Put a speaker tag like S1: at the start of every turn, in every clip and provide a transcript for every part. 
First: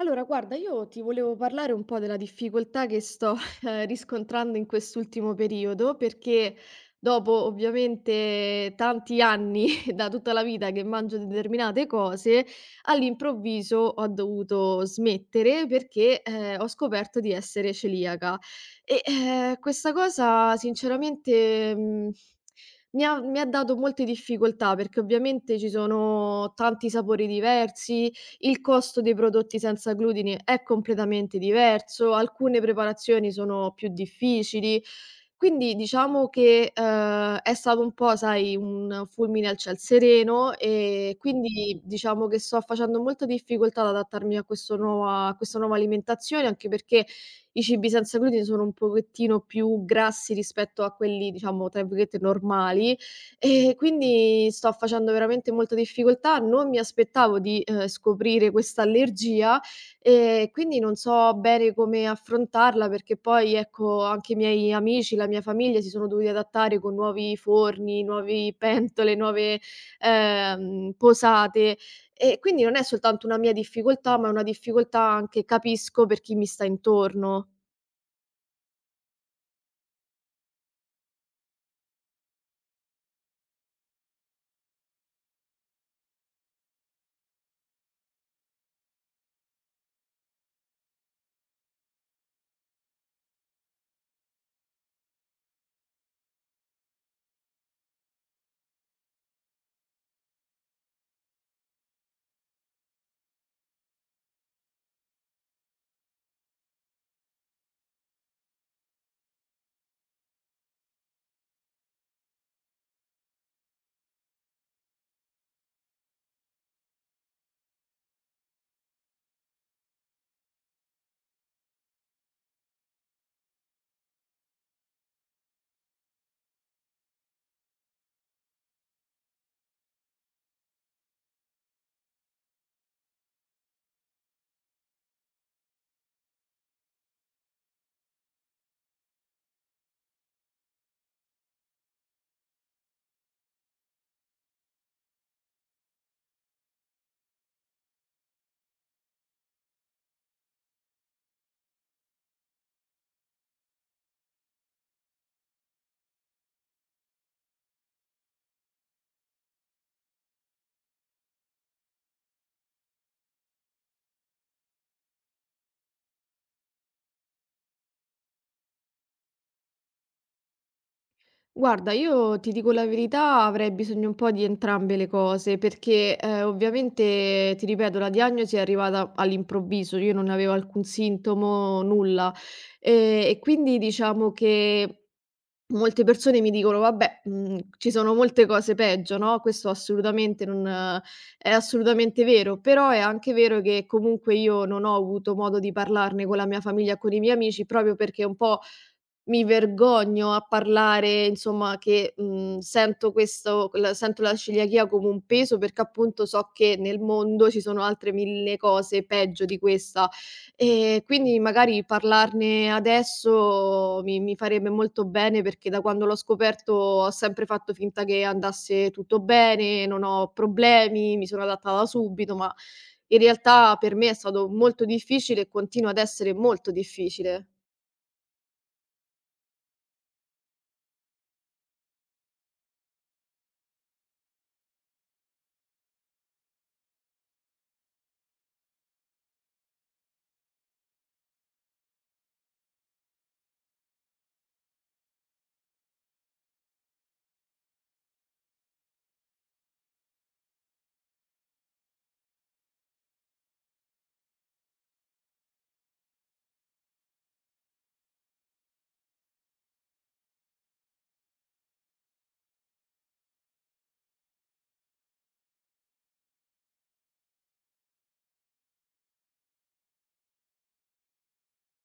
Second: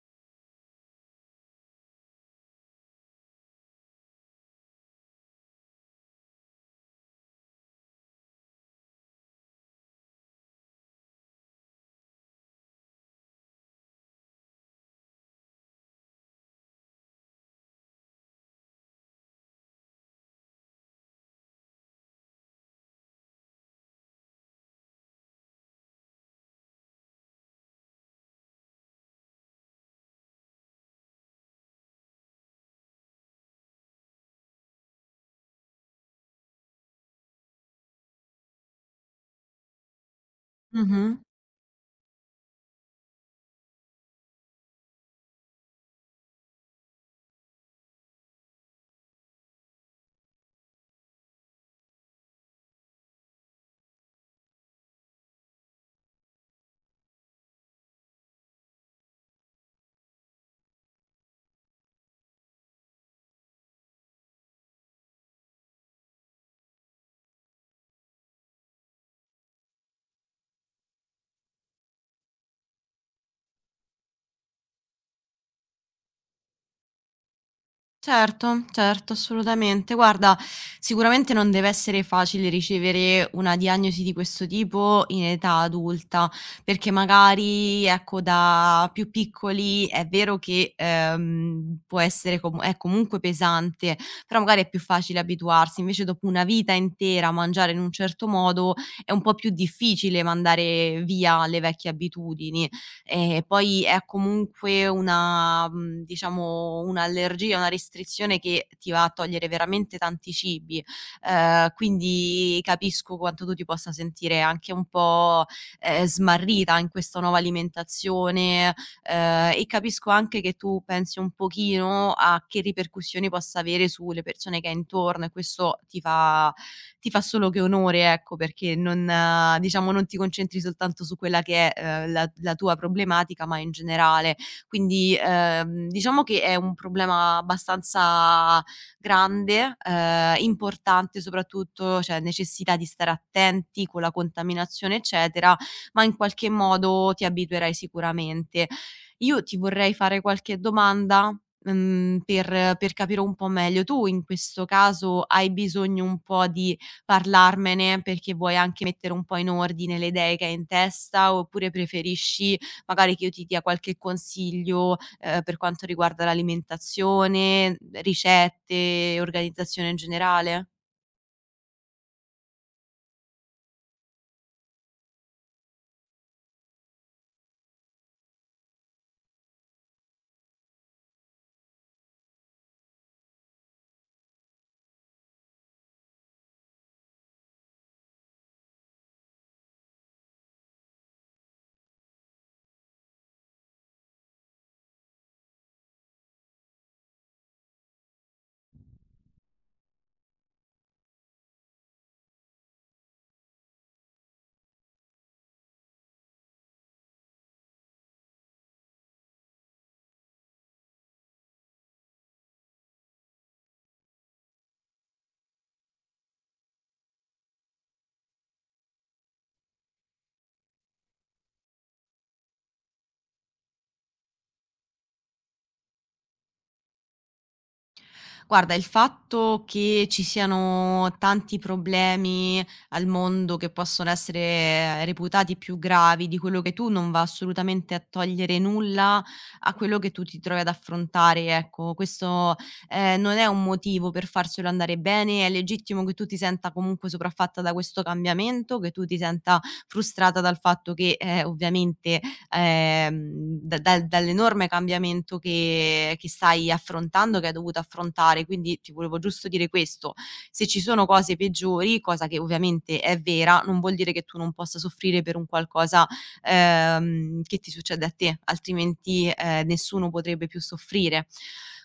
S1: Allora, guarda, io ti volevo parlare un po' della difficoltà che sto riscontrando in quest'ultimo periodo, perché dopo ovviamente tanti anni da tutta la vita che mangio determinate cose, all'improvviso ho dovuto smettere perché ho scoperto di essere celiaca. Questa cosa, sinceramente, mi ha dato molte difficoltà perché ovviamente ci sono tanti sapori diversi, il costo dei prodotti senza glutine è completamente diverso, alcune preparazioni sono più difficili. Quindi diciamo che, è stato un po', sai, un fulmine a ciel sereno, e
S2: Mh-mh.
S1: quindi diciamo che sto facendo molta difficoltà ad adattarmi a questo nuova a questa nuova alimentazione, anche perché i cibi senza glutine sono un pochettino più grassi rispetto a quelli, diciamo, tra virgolette "normali". E quindi sto facendo veramente molta difficoltà, non mi aspettavo di, scoprire questa allergia e quindi non so bene come affrontarla, perché poi, ecco, anche i miei amici, la mia famiglia si sono dovuti adattare con nuovi forni, nuovi pentole, nuove, posate, e quindi non è soltanto una mia difficoltà, ma è una difficoltà anche capisco per chi mi sta intorno.
S2: Certo, certo, assolutamente. Guarda, sicuramente non deve essere facile ricevere una diagnosi di questo tipo in età adulta, perché magari, ecco, da più piccoli è vero che, può essere comu è comunque pesante, però magari è più facile abituarsi, invece dopo una vita intera a mangiare in un certo modo è un po' più difficile mandare via le vecchie abitudini. E poi è comunque una diciamo un'allergia, una restrizione che ti va a togliere veramente tanti cibi. Quindi capisco quanto tu ti possa sentire anche un po', smarrita in questa nuova alimentazione, e capisco anche che tu pensi un pochino a che ripercussioni possa avere sulle persone che hai intorno e questo ti fa solo che onore, ecco, perché non diciamo, non ti concentri soltanto su quella che è, la tua problematica, ma in generale. Quindi, diciamo che è un problema abbastanza grande, importante soprattutto, cioè necessità di stare attenti con la contaminazione, eccetera, ma in qualche modo ti abituerai sicuramente. Io ti vorrei fare qualche domanda, per capire un po' meglio. Tu in questo caso hai bisogno un po' di parlarmene perché vuoi anche mettere un po' in ordine le idee che hai in testa, oppure preferisci magari che io ti dia qualche consiglio, per quanto riguarda l'alimentazione, ricette, organizzazione in generale?
S1: Guarda, io ti dico la verità, avrei bisogno un po' di entrambe le cose, perché ovviamente, ti ripeto, la diagnosi è arrivata all'improvviso, io non avevo alcun sintomo, nulla. E quindi diciamo che molte persone mi dicono, vabbè, ci sono molte cose peggio, no? Questo assolutamente non è assolutamente vero, però è anche vero che comunque io non ho avuto modo di parlarne con la mia famiglia, con i miei amici, proprio perché un po' mi vergogno a parlare, insomma, che, sento questo l sento la celiachia come un peso perché appunto so che nel mondo ci sono altre 1000 cose peggio di questa. E quindi magari parlarne adesso mi farebbe molto bene perché da quando l'ho scoperto ho sempre fatto finta che andasse tutto bene, non ho problemi, mi sono adattata subito, ma in realtà per me è stato molto difficile e continua ad essere molto difficile.
S2: Guarda, il fatto che ci siano tanti problemi al mondo che possono essere reputati più gravi di quello che tu non va assolutamente a togliere nulla a quello che tu ti trovi ad affrontare, ecco. Questo, non è un motivo per farselo andare bene, è legittimo che tu ti senta comunque sopraffatta da questo cambiamento, che tu ti senta frustrata dal fatto che, ovviamente, da dal dall'enorme cambiamento che stai affrontando, che hai dovuto affrontare. Quindi ti volevo giusto dire questo: se ci sono cose peggiori, cosa che ovviamente è vera, non vuol dire che tu non possa soffrire per un qualcosa, che ti succede a te, altrimenti, nessuno potrebbe più soffrire.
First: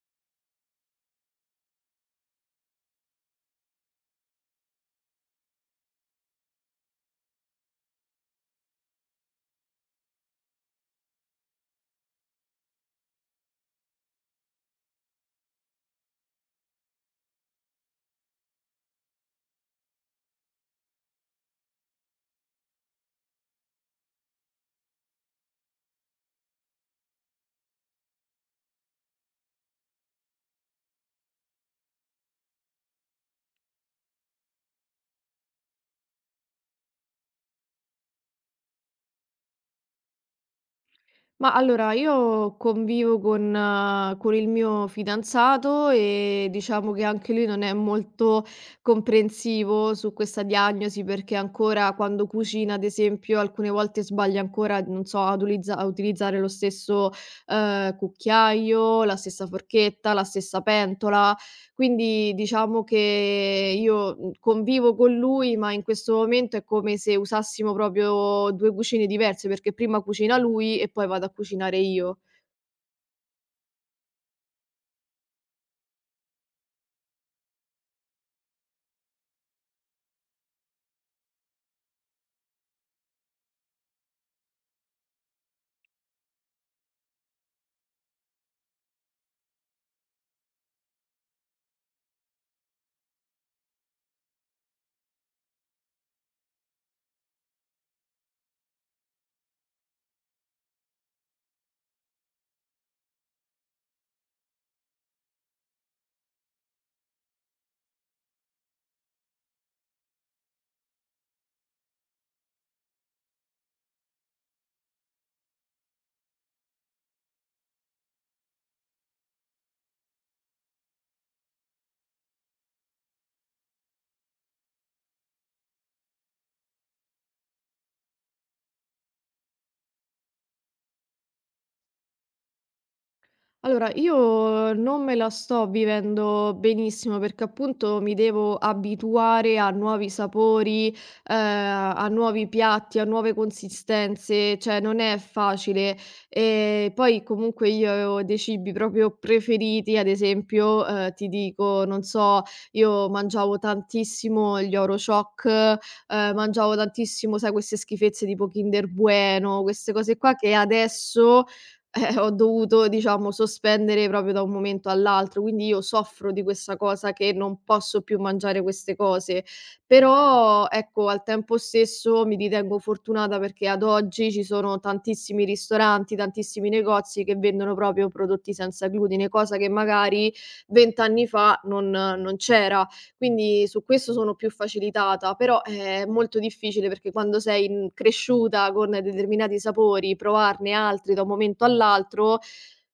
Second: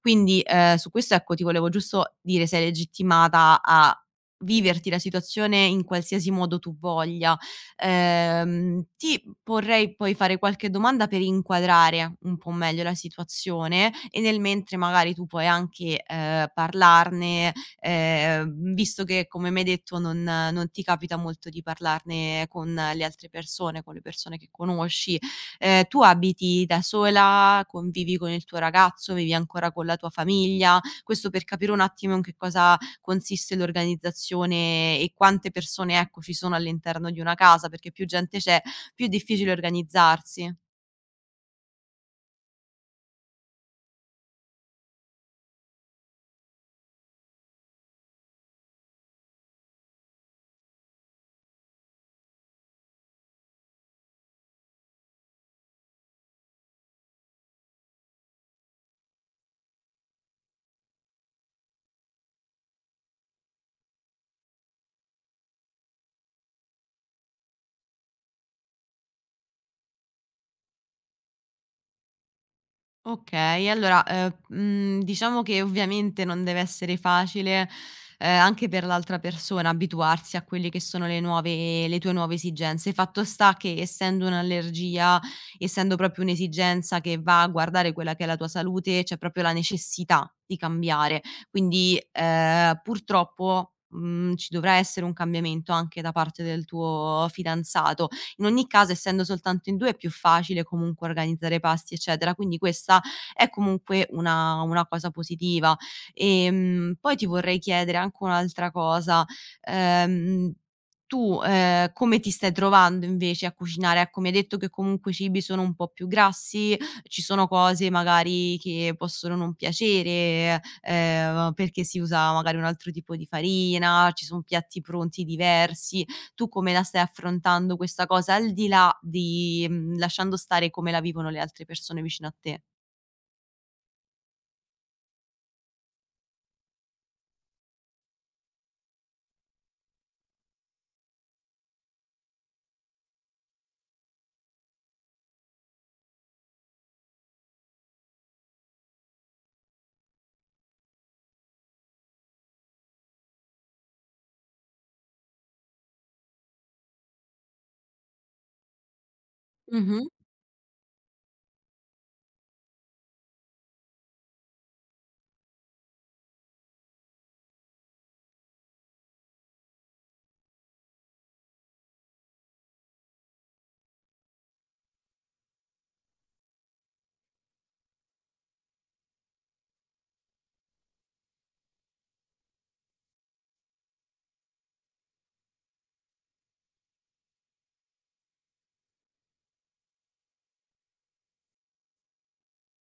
S2: Quindi, su questo, ecco, ti volevo giusto dire sei legittimata a viverti la situazione in qualsiasi modo tu voglia. Ti vorrei poi fare qualche domanda per inquadrare un po' meglio la situazione e nel mentre magari tu puoi anche, parlarne, visto che come mi hai detto non ti capita molto di parlarne con le altre persone, con le persone che conosci. Tu abiti da sola? Convivi con il tuo ragazzo? Vivi ancora con la tua famiglia? Questo per capire un attimo in che cosa consiste l'organizzazione e quante persone, ecco, ci sono all'interno di una casa, perché più gente c'è, più è difficile organizzarsi.
S1: Ma allora io convivo con il mio fidanzato e diciamo che anche lui non è molto comprensivo su questa diagnosi, perché ancora quando cucina, ad esempio, alcune volte sbaglia ancora, non so, a utilizzare lo stesso cucchiaio, la stessa forchetta, la stessa pentola. Quindi diciamo che io, convivo con lui, ma in questo momento è come se usassimo proprio 2 cucine diverse, perché prima cucina lui e poi vado a cucinare io.
S2: Okay, allora, diciamo che ovviamente non deve essere facile, anche per l'altra persona abituarsi a quelle che sono le tue nuove esigenze. Fatto sta che essendo un'allergia, essendo proprio un'esigenza che va a guardare quella che è la tua salute, c'è proprio la necessità di cambiare. Quindi, purtroppo, ci dovrà essere un cambiamento anche da parte del tuo fidanzato. In ogni caso, essendo soltanto in 2 è più facile comunque organizzare pasti, eccetera, quindi questa è comunque una cosa positiva. Poi ti vorrei chiedere anche un'altra cosa: ehm, tu, come ti stai trovando invece a cucinare? Ecco, mi hai detto che comunque i cibi sono un po' più grassi, ci sono cose magari che possono non piacere, perché si usa magari un altro tipo di farina, ci son piatti pronti diversi. Tu come la stai affrontando questa cosa, al di là di lasciando stare come la vivono le altre persone vicino a te?
S1: Allora, io non me la sto vivendo benissimo perché appunto mi devo abituare a nuovi sapori, a nuovi piatti, a nuove consistenze, cioè non è facile. E poi comunque io ho dei cibi proprio preferiti, ad esempio, ti dico, non so, io mangiavo tantissimo gli Oro Choc, mangiavo tantissimo, sai, queste schifezze tipo Kinder Bueno, queste
S2: Mh-mh.
S1: cose qua che adesso ho dovuto diciamo sospendere proprio da un momento all'altro, quindi io soffro di questa cosa che non posso più mangiare queste cose. Però ecco, al tempo stesso mi ritengo fortunata perché ad oggi ci sono tantissimi ristoranti, tantissimi negozi che vendono proprio prodotti senza glutine, cosa che magari 20 anni fa non c'era. Quindi su questo sono più facilitata, però è molto difficile perché quando sei, cresciuta con determinati sapori, provarne altri da un momento all'altro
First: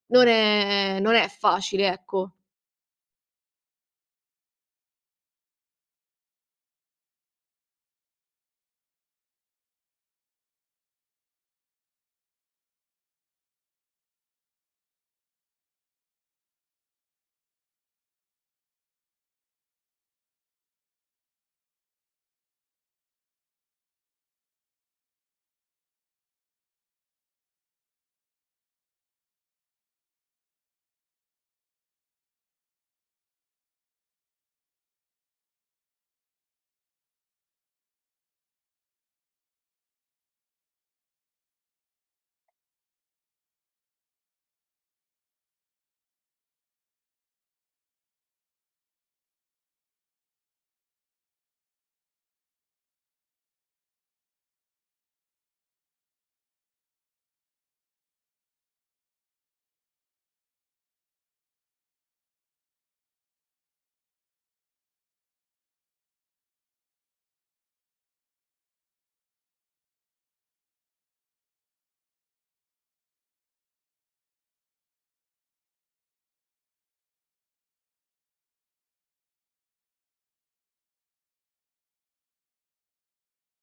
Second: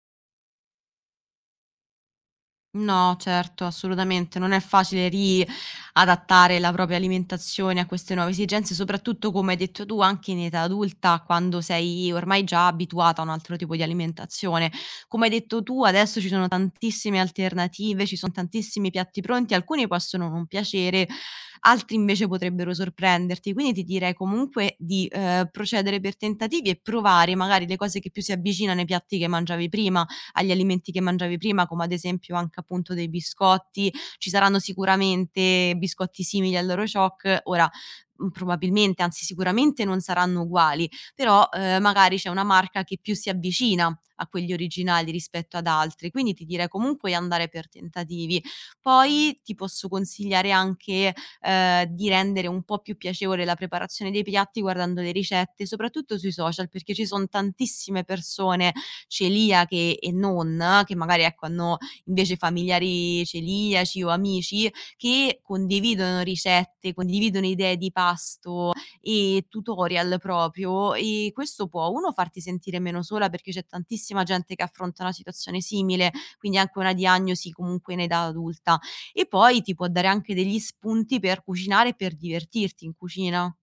S1: non è facile, ecco.
S2: No, certo, assolutamente. Non è facile riadattare la propria alimentazione a queste nuove esigenze, soprattutto, come hai detto tu, anche in età adulta, quando sei ormai già abituata a un altro tipo di alimentazione. Come hai detto tu, adesso ci sono tantissime alternative, ci son tantissimi piatti pronti, alcuni possono non piacere, altri invece potrebbero sorprenderti. Quindi ti direi comunque di, procedere per tentativi e provare magari le cose che più si avvicinano ai piatti che mangiavi prima, agli alimenti che mangiavi prima, come ad esempio anche appunto dei biscotti. Ci saranno sicuramente biscotti simili all'Orociocc. Ora, probabilmente, anzi sicuramente non saranno uguali, però, magari c'è una marca che più si avvicina a quegli originali rispetto ad altri, quindi ti direi comunque di andare per tentativi. Poi ti posso consigliare anche, di rendere un po' più piacevole la preparazione dei piatti guardando le ricette, soprattutto sui social, perché ci son tantissime persone celiache e non, che magari ecco hanno invece familiari celiaci o amici, che condividono ricette, condividono idee di pasto e tutorial proprio, e questo può, 1, farti sentire meno sola perché c'è tantissima gente che affronta una situazione simile, quindi anche una diagnosi comunque in età adulta, e poi ti può dare anche degli spunti per cucinare e per divertirti in cucina.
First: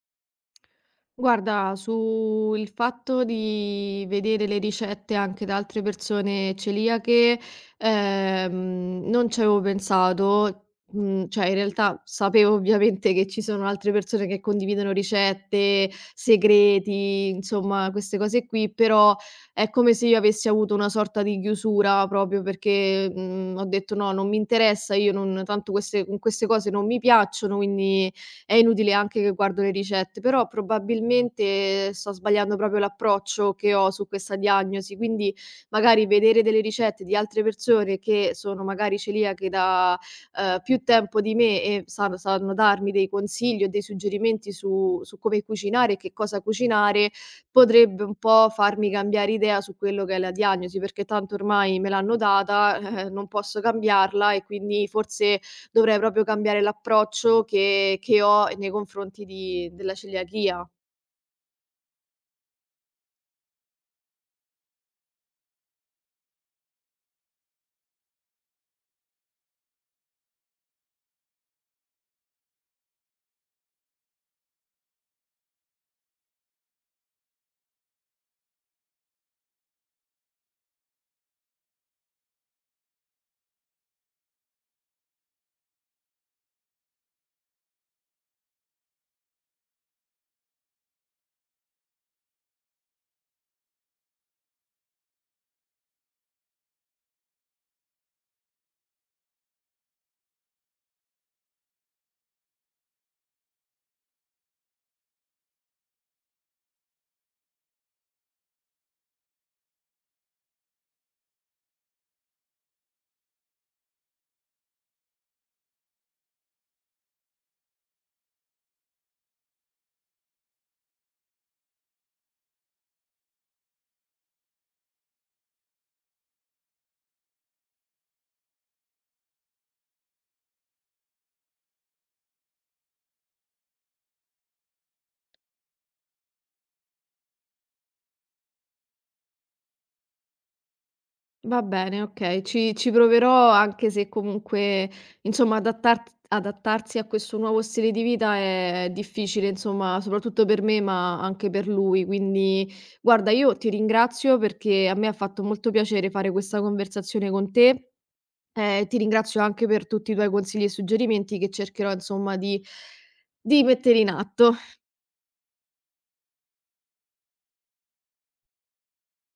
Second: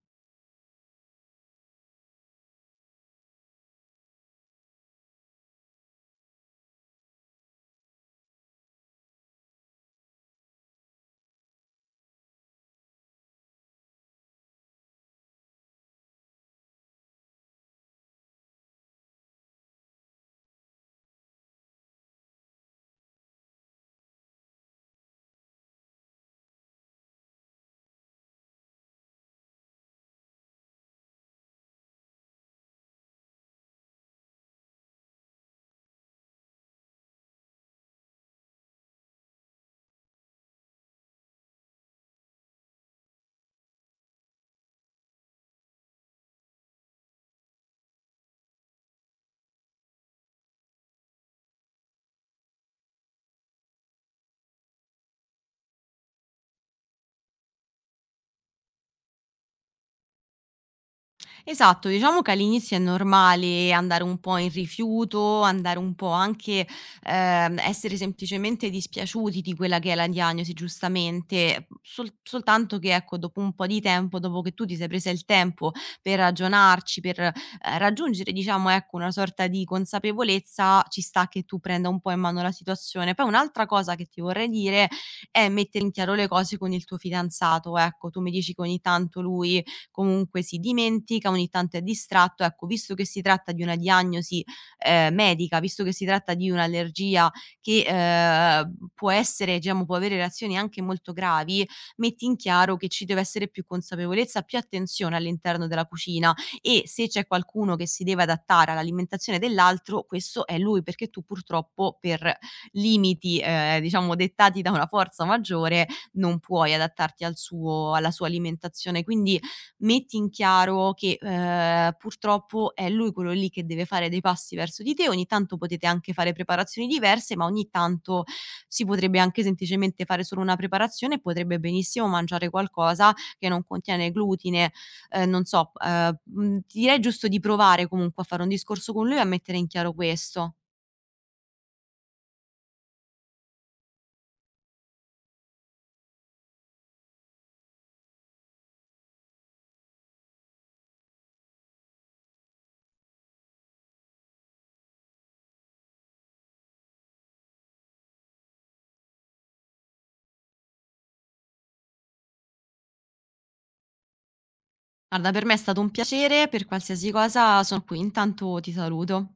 S1: Guarda, sul fatto di vedere le ricette anche da altre persone celiache, non ci avevo pensato. Cioè in realtà sapevo ovviamente che ci sono altre persone che condividono ricette, segreti, insomma queste cose qui, però è come se io avessi avuto una sorta di chiusura proprio perché, ho detto: "No, non mi interessa, io non tanto queste cose non mi piacciono, quindi è inutile anche che guardo le ricette, però probabilmente sto sbagliando proprio l'approccio che ho su questa diagnosi, quindi magari vedere delle ricette di altre persone che sono magari celiache da, più tempo di me e sanno darmi dei consigli o dei suggerimenti su come cucinare e che cosa cucinare, potrebbe un po' farmi cambiare idea su quello che è la diagnosi, perché tanto ormai me l'hanno data, non posso cambiarla e quindi forse dovrei proprio cambiare l'approccio che ho nei confronti di della celiachia.
S2: Esatto, diciamo che all'inizio è normale andare un po' in rifiuto, andare un po' anche essere semplicemente dispiaciuti di quella che è la diagnosi, giustamente, soltanto che ecco, dopo un po' di tempo, dopo che tu ti sei presa il tempo per ragionarci, per raggiungere, diciamo, ecco, una sorta di consapevolezza, ci sta che tu prenda un po' in mano la situazione. Poi un'altra cosa che ti vorrei dire è mettere in chiaro le cose con il tuo fidanzato, ecco, tu mi dici che ogni tanto lui comunque si dimentica, ogni tanto è distratto. Ecco, visto che si tratta di una diagnosi, medica, visto che si tratta di un'allergia che, può essere diciamo, può avere reazioni anche molto gravi, metti in chiaro che ci deve essere più consapevolezza, più attenzione all'interno della cucina, e se c'è qualcuno che si deve adattare all'alimentazione dell'altro, questo è lui, perché tu purtroppo per limiti, diciamo dettati da una forza maggiore non puoi adattarti al suo alla sua alimentazione. Quindi metti in chiaro che, purtroppo è lui quello lì che deve fare dei passi verso di te, ogni tanto potete anche fare preparazioni diverse, ma ogni tanto si potrebbe anche semplicemente fare solo una preparazione e potrebbe benissimo mangiare qualcosa che non contiene glutine. Non so, mhmm, Ti direi giusto di provare comunque a fare un discorso con lui e a mettere in chiaro questo.
S1: Va bene, okay. Ci proverò anche se comunque, insomma, adattart adattarsi a questo nuovo stile di vita è difficile, insomma, soprattutto per me, ma anche per lui. Quindi guarda, io ti ringrazio perché a me ha fatto molto piacere fare questa conversazione con te. Ti ringrazio anche per tutti i tuoi consigli e suggerimenti che cercherò, insomma, di mettere in atto.
S2: Guarda, per me è stato un piacere, per qualsiasi cosa sono qui. Intanto ti saluto.